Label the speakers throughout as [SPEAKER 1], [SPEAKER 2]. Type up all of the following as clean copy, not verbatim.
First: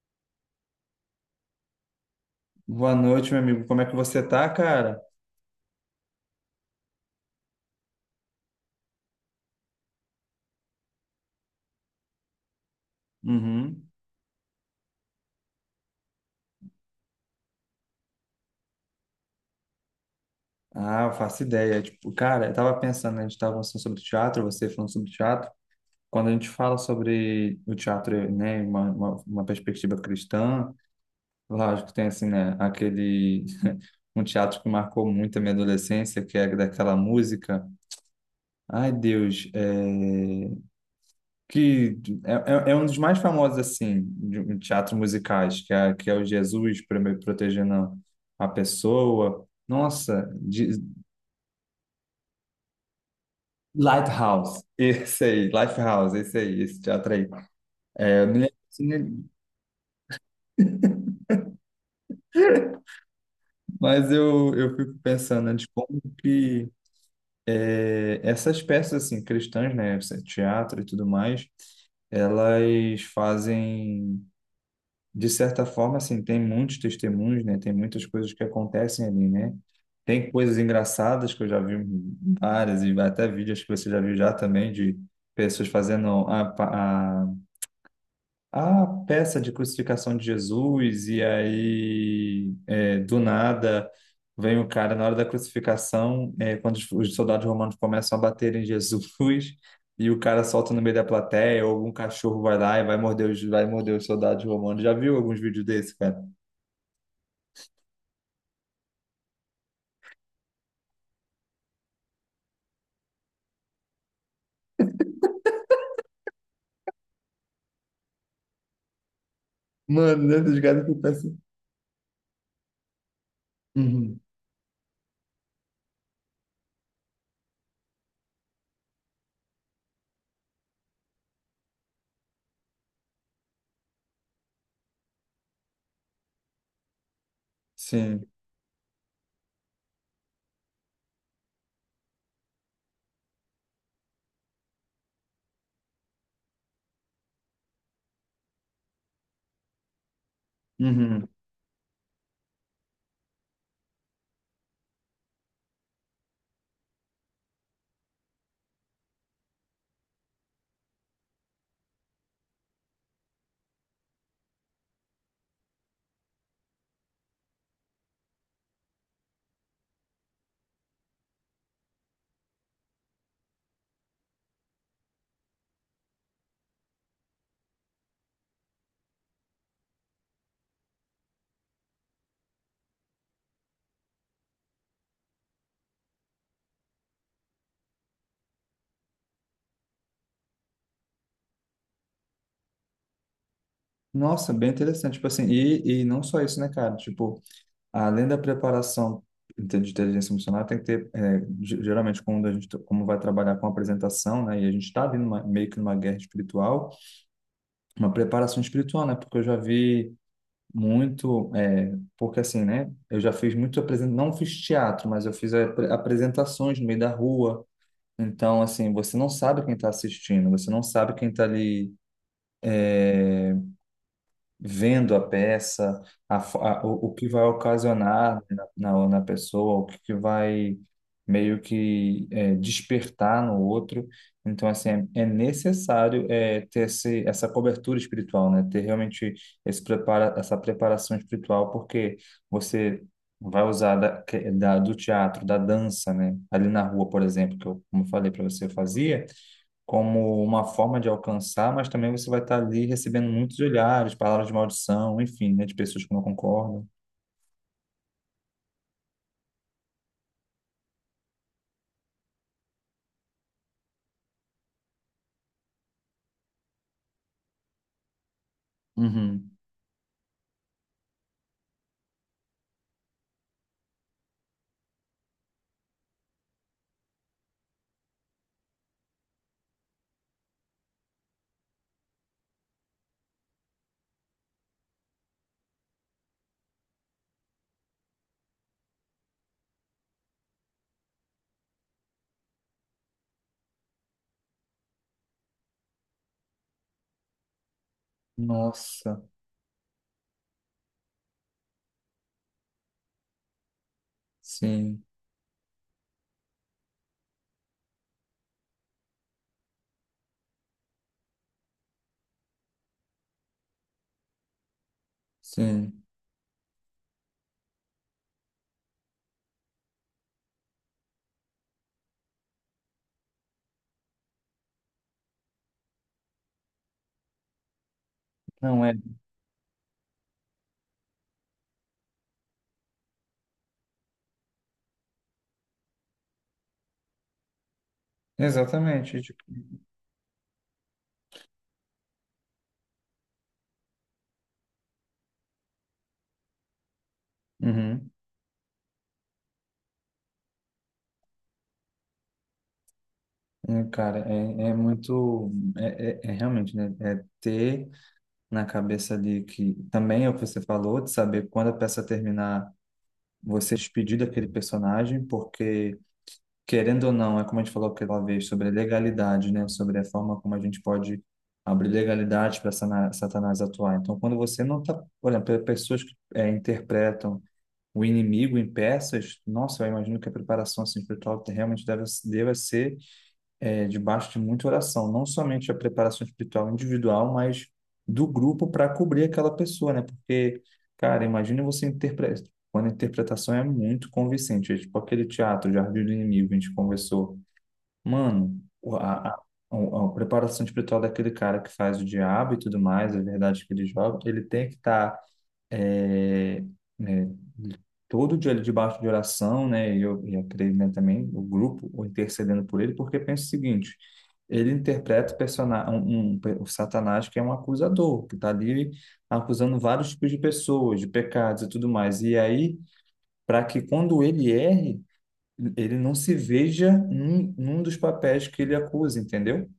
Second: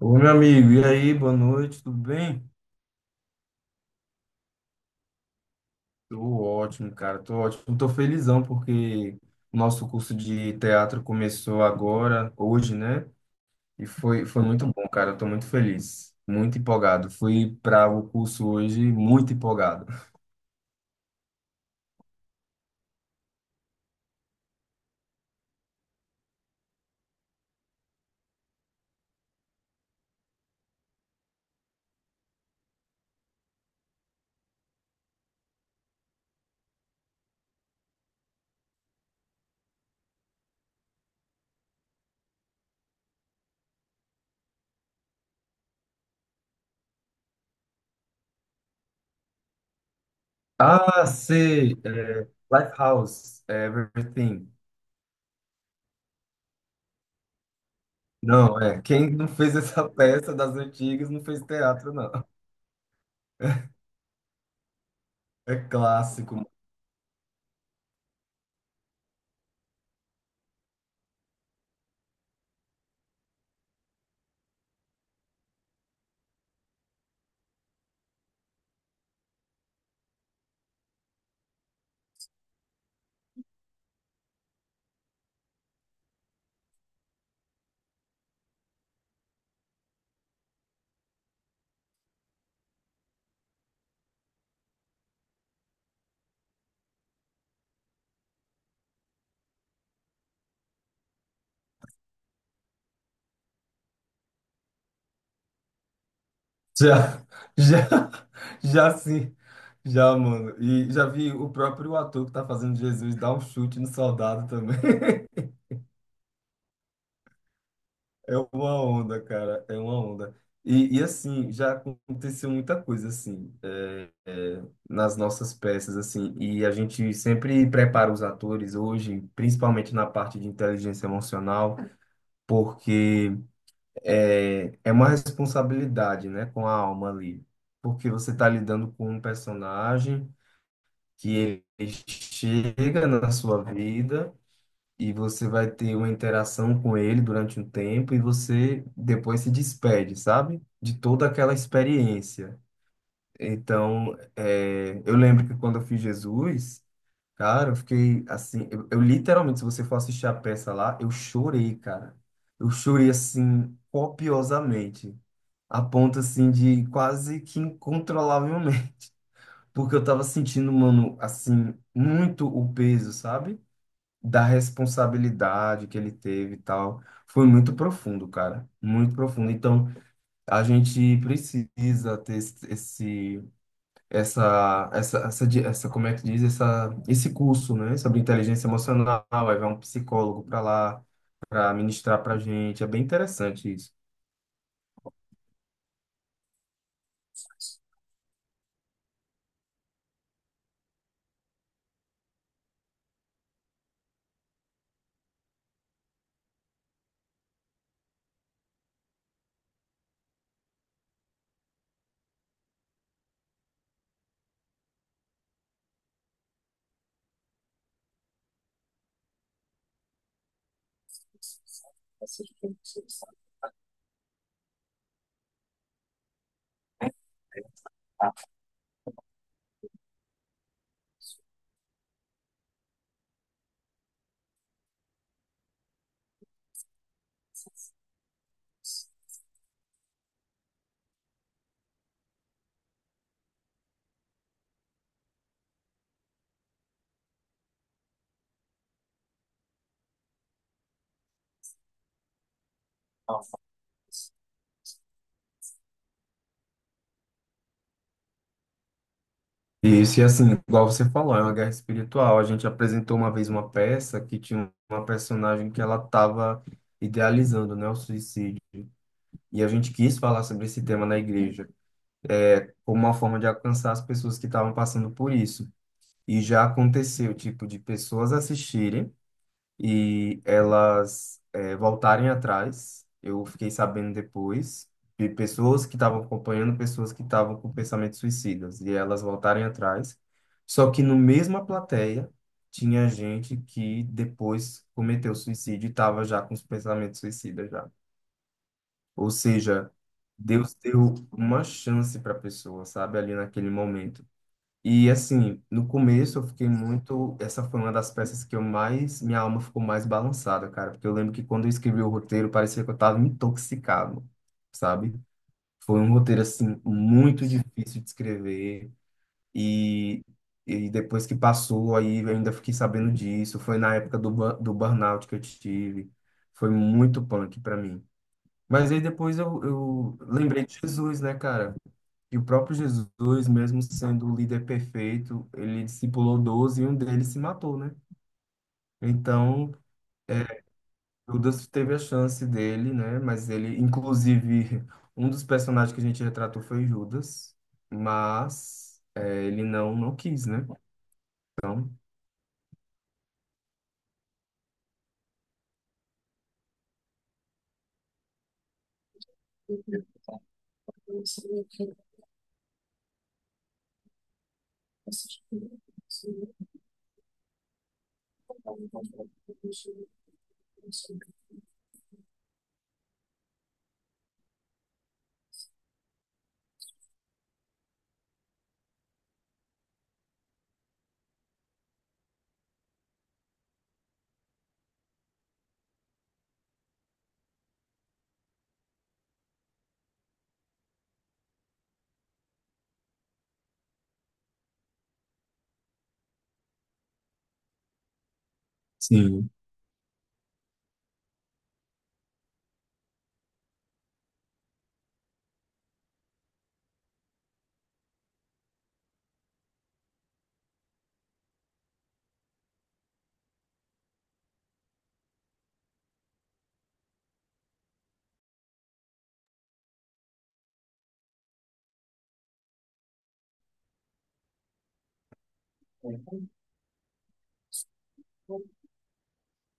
[SPEAKER 1] Ô, meu amigo, e aí, boa noite, tudo bem?
[SPEAKER 2] Boa noite, meu amigo. Como é que você tá, cara?
[SPEAKER 1] Tô ótimo, cara, tô ótimo. Tô felizão porque o nosso curso de teatro começou agora, hoje, né? E
[SPEAKER 2] Uhum.
[SPEAKER 1] foi muito bom, cara, eu tô muito feliz, muito empolgado. Fui para o curso hoje muito empolgado.
[SPEAKER 2] Ah, eu faço ideia. Tipo, cara, eu tava pensando, né, a gente tava falando sobre teatro, você falando sobre teatro. Quando a gente fala sobre o teatro, né, uma perspectiva cristã, lógico que tem assim, né, aquele um teatro que marcou muito a minha adolescência, que é daquela música. Ai, Deus, que é um dos mais famosos assim de teatro musicais, que é o Jesus protegendo a pessoa. Nossa,
[SPEAKER 1] Ah, sei, é, Lifehouse, é, Everything.
[SPEAKER 2] Lighthouse, esse aí, Lifehouse, esse aí, esse teatro aí. É, eu não lembro,
[SPEAKER 1] Não, é, quem não
[SPEAKER 2] assim,
[SPEAKER 1] fez essa peça das antigas não fez teatro, não.
[SPEAKER 2] mas eu fico pensando, né,
[SPEAKER 1] É
[SPEAKER 2] de como
[SPEAKER 1] clássico.
[SPEAKER 2] que essas peças assim cristãs, né, esse teatro e tudo mais, elas fazem, de certa forma, assim, tem muitos testemunhos, né? Tem muitas coisas que acontecem ali, né? Tem coisas engraçadas que eu já vi várias e até vídeos que você já viu já também de pessoas fazendo a peça de crucificação de Jesus, e aí, é, do nada, vem o cara na hora da crucificação, é, quando os soldados romanos começam a bater em Jesus, e o cara solta no meio da plateia, ou algum cachorro vai lá e vai morder vai morder os soldados romanos. Já viu alguns vídeos desse, cara?
[SPEAKER 1] Já, já, já sim. Já, mano. E já vi o próprio ator que tá fazendo Jesus dar um chute no soldado também. É uma onda, cara. É uma
[SPEAKER 2] Mano,
[SPEAKER 1] onda.
[SPEAKER 2] né, dos caras que
[SPEAKER 1] E
[SPEAKER 2] pensam.
[SPEAKER 1] assim, já aconteceu muita coisa, assim,
[SPEAKER 2] Uhum.
[SPEAKER 1] nas nossas peças, assim. E a gente sempre prepara os atores hoje, principalmente na parte de inteligência emocional, porque é uma responsabilidade, né, com a alma ali. Porque
[SPEAKER 2] Sim.
[SPEAKER 1] você tá lidando com um personagem que ele chega na sua vida e você vai ter uma interação com ele durante um tempo e você depois se despede, sabe? De
[SPEAKER 2] Uhum.
[SPEAKER 1] toda aquela experiência. Então, é, eu lembro que quando eu fiz Jesus, cara, eu fiquei assim, eu literalmente, se você for assistir a peça lá, eu chorei, cara. Eu chorei assim copiosamente, a ponto assim de quase que incontrolavelmente. Porque eu tava sentindo, mano, assim, muito o peso, sabe? Da responsabilidade que ele teve e tal. Foi muito profundo, cara. Muito profundo. Então, a gente precisa ter essa, como é que diz? Essa, esse curso, né? Sobre inteligência emocional. Aí vai um psicólogo para lá, para ministrar pra gente. É bem interessante isso.
[SPEAKER 2] Nossa, bem interessante. Tipo assim, e não só isso, né, cara? Tipo, além da preparação de inteligência emocional, tem que ter, é, geralmente, quando a gente, tá, como vai trabalhar com apresentação, né, e a gente está vindo numa, meio que numa guerra espiritual, uma preparação espiritual, né, porque eu já vi muito, é, porque assim, né, eu já fiz muito, não fiz teatro, mas eu fiz apresentações no meio da rua, então, assim, você não sabe quem está assistindo, você não sabe quem está ali vendo a peça, a, fo- a- o que vai ocasionar, né, na pessoa, que vai meio que é despertar no outro. Então, assim, é, é necessário é ter esse, essa cobertura espiritual, né? Ter realmente esse prepara, essa preparação espiritual, porque você vai usar do teatro, da dança, né? Ali na rua, por exemplo, que eu, como eu falei para você, eu fazia, como uma forma de alcançar, mas também você vai estar ali recebendo muitos olhares, palavras de maldição, enfim, né, de pessoas que não concordam.
[SPEAKER 1] E isso, e assim, igual você falou, é uma guerra espiritual. A gente apresentou uma vez uma peça que tinha uma personagem que ela estava idealizando, né, o suicídio.
[SPEAKER 2] Uhum.
[SPEAKER 1] E a gente quis falar sobre esse tema na igreja, como uma forma de alcançar as pessoas que estavam passando por isso. E já aconteceu, tipo, de pessoas assistirem e elas voltarem atrás. Eu fiquei sabendo depois de pessoas que estavam acompanhando, pessoas que estavam com pensamentos suicidas, e elas voltarem atrás. Só que no mesma plateia tinha gente que depois cometeu suicídio e estava já com os pensamentos suicidas já.
[SPEAKER 2] Nossa,
[SPEAKER 1] Ou seja, Deus deu uma chance para a pessoa, sabe, ali naquele momento.
[SPEAKER 2] sim,
[SPEAKER 1] E assim, no começo eu fiquei muito. Essa foi uma das peças que eu mais. Minha alma ficou mais balançada, cara. Porque eu lembro que quando eu escrevi o roteiro, parecia que eu tava intoxicado, sabe? Foi
[SPEAKER 2] sim.
[SPEAKER 1] um roteiro, assim, muito difícil de escrever. E, e depois que passou, aí eu ainda fiquei sabendo disso. Foi na época do, do burnout que eu tive. Foi muito punk para mim.
[SPEAKER 2] Não
[SPEAKER 1] Mas
[SPEAKER 2] é,
[SPEAKER 1] aí depois eu lembrei de Jesus, né, cara? E o próprio Jesus, mesmo sendo o líder perfeito, ele discipulou 12 e um deles se matou, né?
[SPEAKER 2] exatamente, tipo,
[SPEAKER 1] Então, é, Judas teve a chance dele, né? Mas ele, inclusive, um dos personagens que a gente retratou foi Judas,
[SPEAKER 2] uhum.
[SPEAKER 1] mas é, ele não, não quis, né? Então,
[SPEAKER 2] É, cara, é, é muito, é, é, é realmente, né, é ter na cabeça ali que também é o que você falou, de saber quando a peça terminar, você se despedir daquele personagem, porque querendo ou não, é como a gente falou aquela vez sobre a legalidade, né? Sobre a forma como a gente pode abrir legalidade para Satanás atuar. Então, quando você não está, por exemplo, pessoas que eh interpretam o inimigo em peças, nossa, eu imagino que a preparação assim espiritual realmente deve, deve ser é debaixo de muita oração, não somente a preparação espiritual individual, mas do grupo para cobrir aquela pessoa, né? Porque, cara, imagina você interpretar, quando a interpretação é muito convincente, é tipo aquele teatro, Jardim do Inimigo, a gente conversou. Mano, a, a,
[SPEAKER 1] sim,
[SPEAKER 2] a preparação espiritual daquele cara que faz o diabo e tudo mais, a verdade que ele joga, ele tem que estar todo dia debaixo de oração, né? E eu creio, né, também, o grupo o intercedendo por ele, porque pensa o seguinte, ele interpreta o personagem, o Satanás, que é um acusador, que está ali acusando vários tipos de pessoas, de pecados e tudo mais. E aí, para que quando ele erre, ele não se veja num dos papéis que ele acusa, entendeu?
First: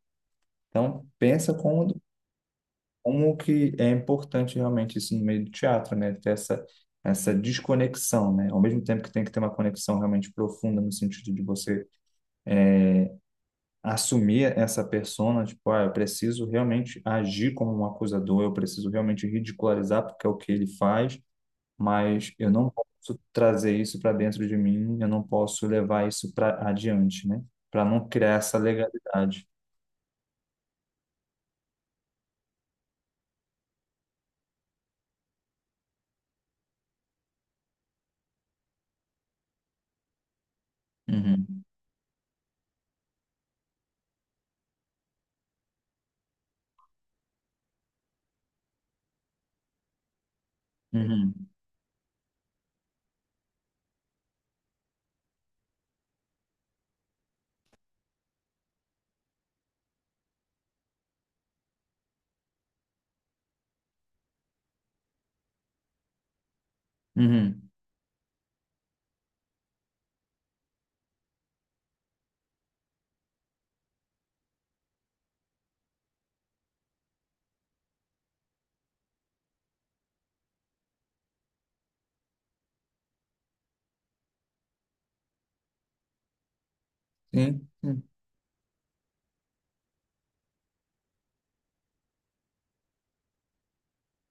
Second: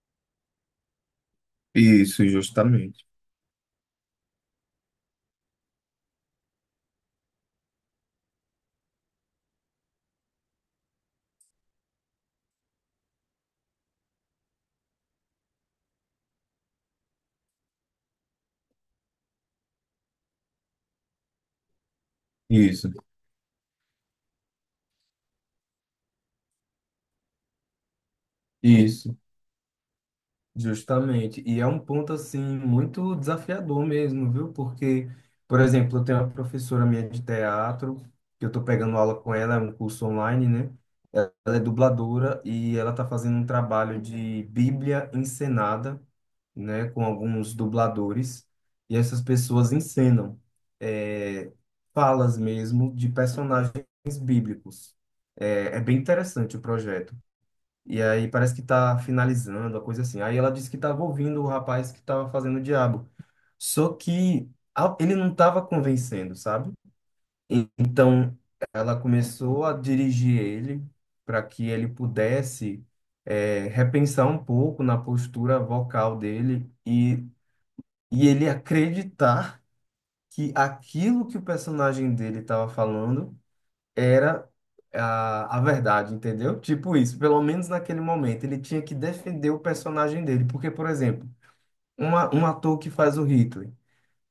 [SPEAKER 2] Então, pensa como,
[SPEAKER 1] isso, justamente.
[SPEAKER 2] como que é importante realmente isso no meio do teatro, né? Ter essa, essa desconexão, né? Ao mesmo tempo que tem que ter uma conexão realmente profunda no sentido de você assumir essa persona, tipo, ah, eu preciso realmente agir como um acusador, eu preciso realmente ridicularizar porque é o que ele faz, mas eu não
[SPEAKER 1] Isso,
[SPEAKER 2] posso trazer isso para dentro de mim, eu não posso levar isso para adiante, né? Para não criar essa
[SPEAKER 1] isso.
[SPEAKER 2] legalidade.
[SPEAKER 1] Justamente. E é um ponto assim muito desafiador mesmo, viu? Porque, por exemplo, eu tenho uma professora minha de teatro, que eu estou pegando aula com ela, é um curso online, né? Ela é
[SPEAKER 2] Uhum.
[SPEAKER 1] dubladora e ela está fazendo um trabalho de Bíblia encenada, né, com alguns dubladores, e essas pessoas encenam
[SPEAKER 2] Uhum.
[SPEAKER 1] é, falas mesmo de personagens bíblicos. É, é bem interessante o projeto. E aí parece que tá finalizando, uma coisa assim. Aí ela disse que tava ouvindo o rapaz que tava fazendo o diabo. Só que ele não tava convencendo, sabe?
[SPEAKER 2] Uhum.
[SPEAKER 1] Então ela começou a dirigir ele para que ele pudesse repensar um pouco na postura vocal dele e ele acreditar que aquilo que o personagem dele estava falando era a verdade, entendeu? Tipo isso, pelo menos
[SPEAKER 2] Sim,
[SPEAKER 1] naquele
[SPEAKER 2] sim.
[SPEAKER 1] momento, ele tinha que defender o personagem dele, porque, por exemplo, uma, um ator que faz o Hitler,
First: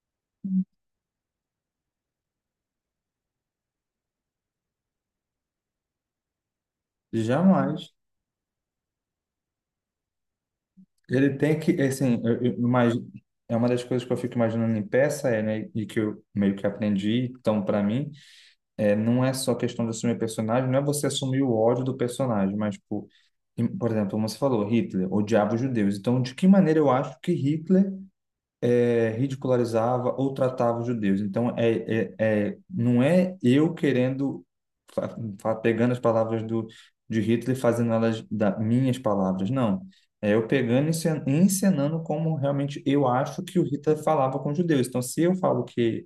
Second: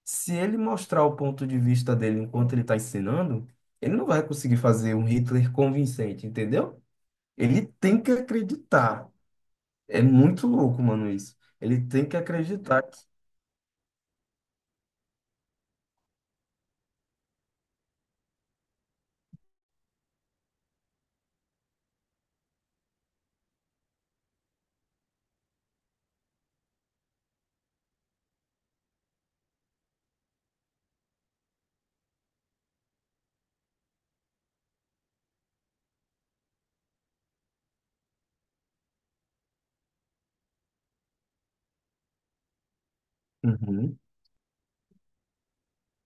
[SPEAKER 1] se ele mostrar o ponto de vista dele enquanto ele está ensinando, ele não vai conseguir fazer um Hitler convincente, entendeu? Ele
[SPEAKER 2] Jamais.
[SPEAKER 1] tem que acreditar. É muito louco, mano, isso.
[SPEAKER 2] Ele tem que,
[SPEAKER 1] Ele tem que
[SPEAKER 2] assim, eu
[SPEAKER 1] acreditar que...
[SPEAKER 2] imagino, é uma das coisas que eu fico imaginando em peça, é, né, e que eu meio que aprendi, então, para mim, é, não é só questão de assumir personagem, não é você assumir o ódio do personagem, mas, tipo, por exemplo, como você falou, Hitler odiava os judeus. Então, de que maneira eu acho que Hitler eh ridicularizava ou tratava os judeus. Então, não é eu querendo, pegando as palavras de Hitler e fazendo elas da, minhas palavras, não. É eu pegando e encenando como realmente eu acho que o Hitler
[SPEAKER 1] Uhum.
[SPEAKER 2] falava com os judeus. Então, se eu falo que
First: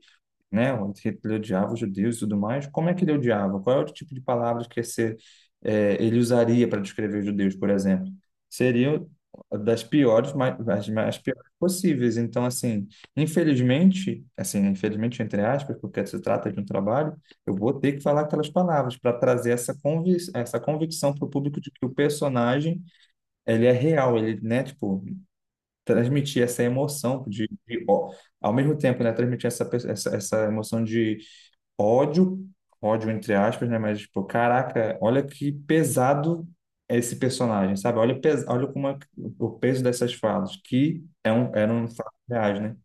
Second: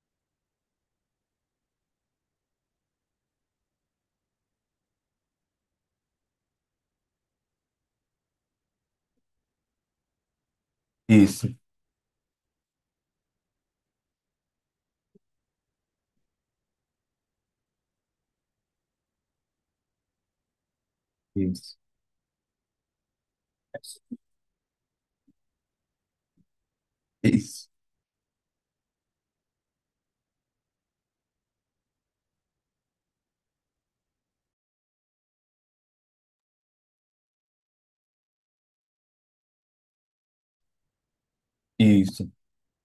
[SPEAKER 2] né? Que ele odiava os judeus e tudo mais. Como é que ele odiava? Qual é o tipo de palavras que ia ser, eh, ele usaria para descrever os judeus, por exemplo? Seriam das piores, mais, as mais
[SPEAKER 1] Isso,
[SPEAKER 2] piores possíveis. Então, assim, infelizmente entre aspas, porque se trata de um trabalho, eu vou ter que falar aquelas palavras para trazer essa convic essa convicção para o público de
[SPEAKER 1] isso,
[SPEAKER 2] que o personagem ele é real, ele, né, tipo, transmitir essa emoção
[SPEAKER 1] isso,
[SPEAKER 2] de ó, ao mesmo tempo, né, transmitir essa, essa emoção de ódio, ódio entre aspas, né? Mas, tipo, caraca, olha que pesado é esse personagem, sabe? Olha, olha como é o peso dessas falas, que é um, eram falas
[SPEAKER 1] isso.
[SPEAKER 2] reais, né?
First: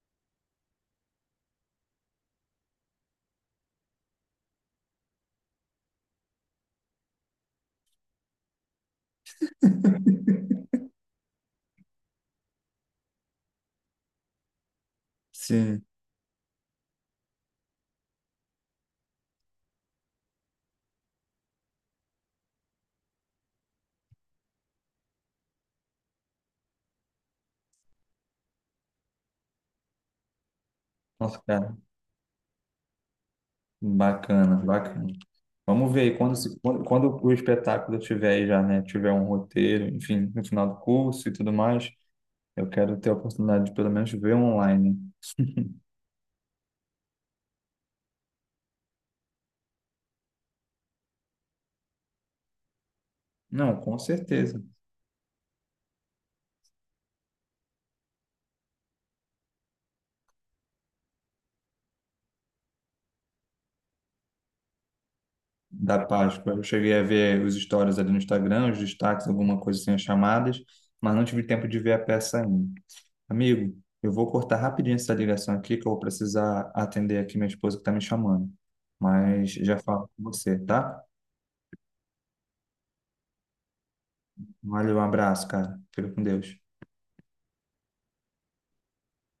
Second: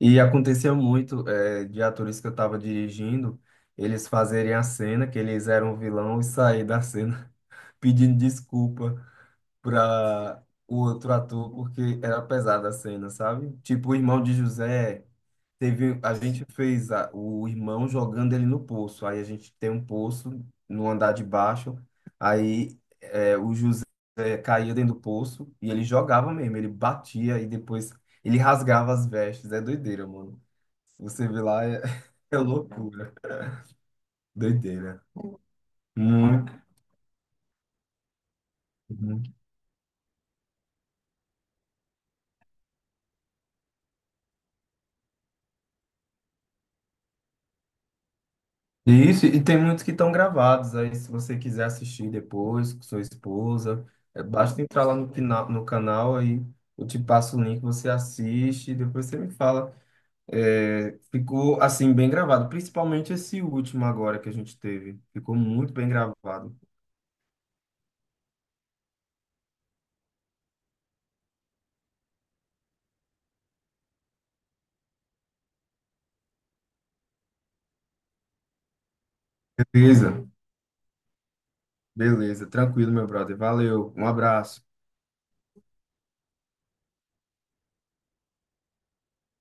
[SPEAKER 1] E aconteceu muito de atores que eu estava dirigindo, eles fazerem a cena, que eles eram o vilão, e sair da cena pedindo desculpa para o outro ator, porque era pesada a cena, sabe? Tipo, o irmão de José,
[SPEAKER 2] Sim.
[SPEAKER 1] teve, a gente fez o irmão jogando ele no poço, aí a gente tem um poço no andar de baixo, aí o José caía dentro do poço e ele jogava mesmo, ele batia e depois ele rasgava as vestes. É doideira, mano. Você
[SPEAKER 2] Nossa,
[SPEAKER 1] vê lá,
[SPEAKER 2] cara,
[SPEAKER 1] é, é loucura.
[SPEAKER 2] bacana,
[SPEAKER 1] Doideira.
[SPEAKER 2] bacana. Vamos ver aí, quando,
[SPEAKER 1] Muito.
[SPEAKER 2] quando, quando o espetáculo tiver aí já, né? Tiver
[SPEAKER 1] Uhum.
[SPEAKER 2] um roteiro, enfim, no final do curso e tudo mais, eu quero ter a oportunidade de pelo menos ver online.
[SPEAKER 1] E isso, e tem muitos que estão gravados. Aí, se você quiser assistir depois com sua
[SPEAKER 2] Não,
[SPEAKER 1] esposa,
[SPEAKER 2] com
[SPEAKER 1] é, basta
[SPEAKER 2] certeza.
[SPEAKER 1] entrar lá no, no canal, aí eu te passo o link, você assiste, e depois você me fala. É, ficou, assim, bem gravado, principalmente esse último agora que a gente teve. Ficou muito bem
[SPEAKER 2] Da Páscoa.
[SPEAKER 1] gravado.
[SPEAKER 2] Eu cheguei a ver os stories ali no Instagram, os destaques, alguma coisa assim, as chamadas, mas não tive tempo de ver a peça ainda. Amigo, eu vou cortar rapidinho essa ligação aqui, que eu vou precisar atender aqui minha esposa que está me chamando. Mas já falo com
[SPEAKER 1] Beleza.
[SPEAKER 2] você, tá?
[SPEAKER 1] Beleza, tranquilo, meu brother. Valeu, um abraço.
[SPEAKER 2] Valeu, um abraço, cara. Fica com Deus.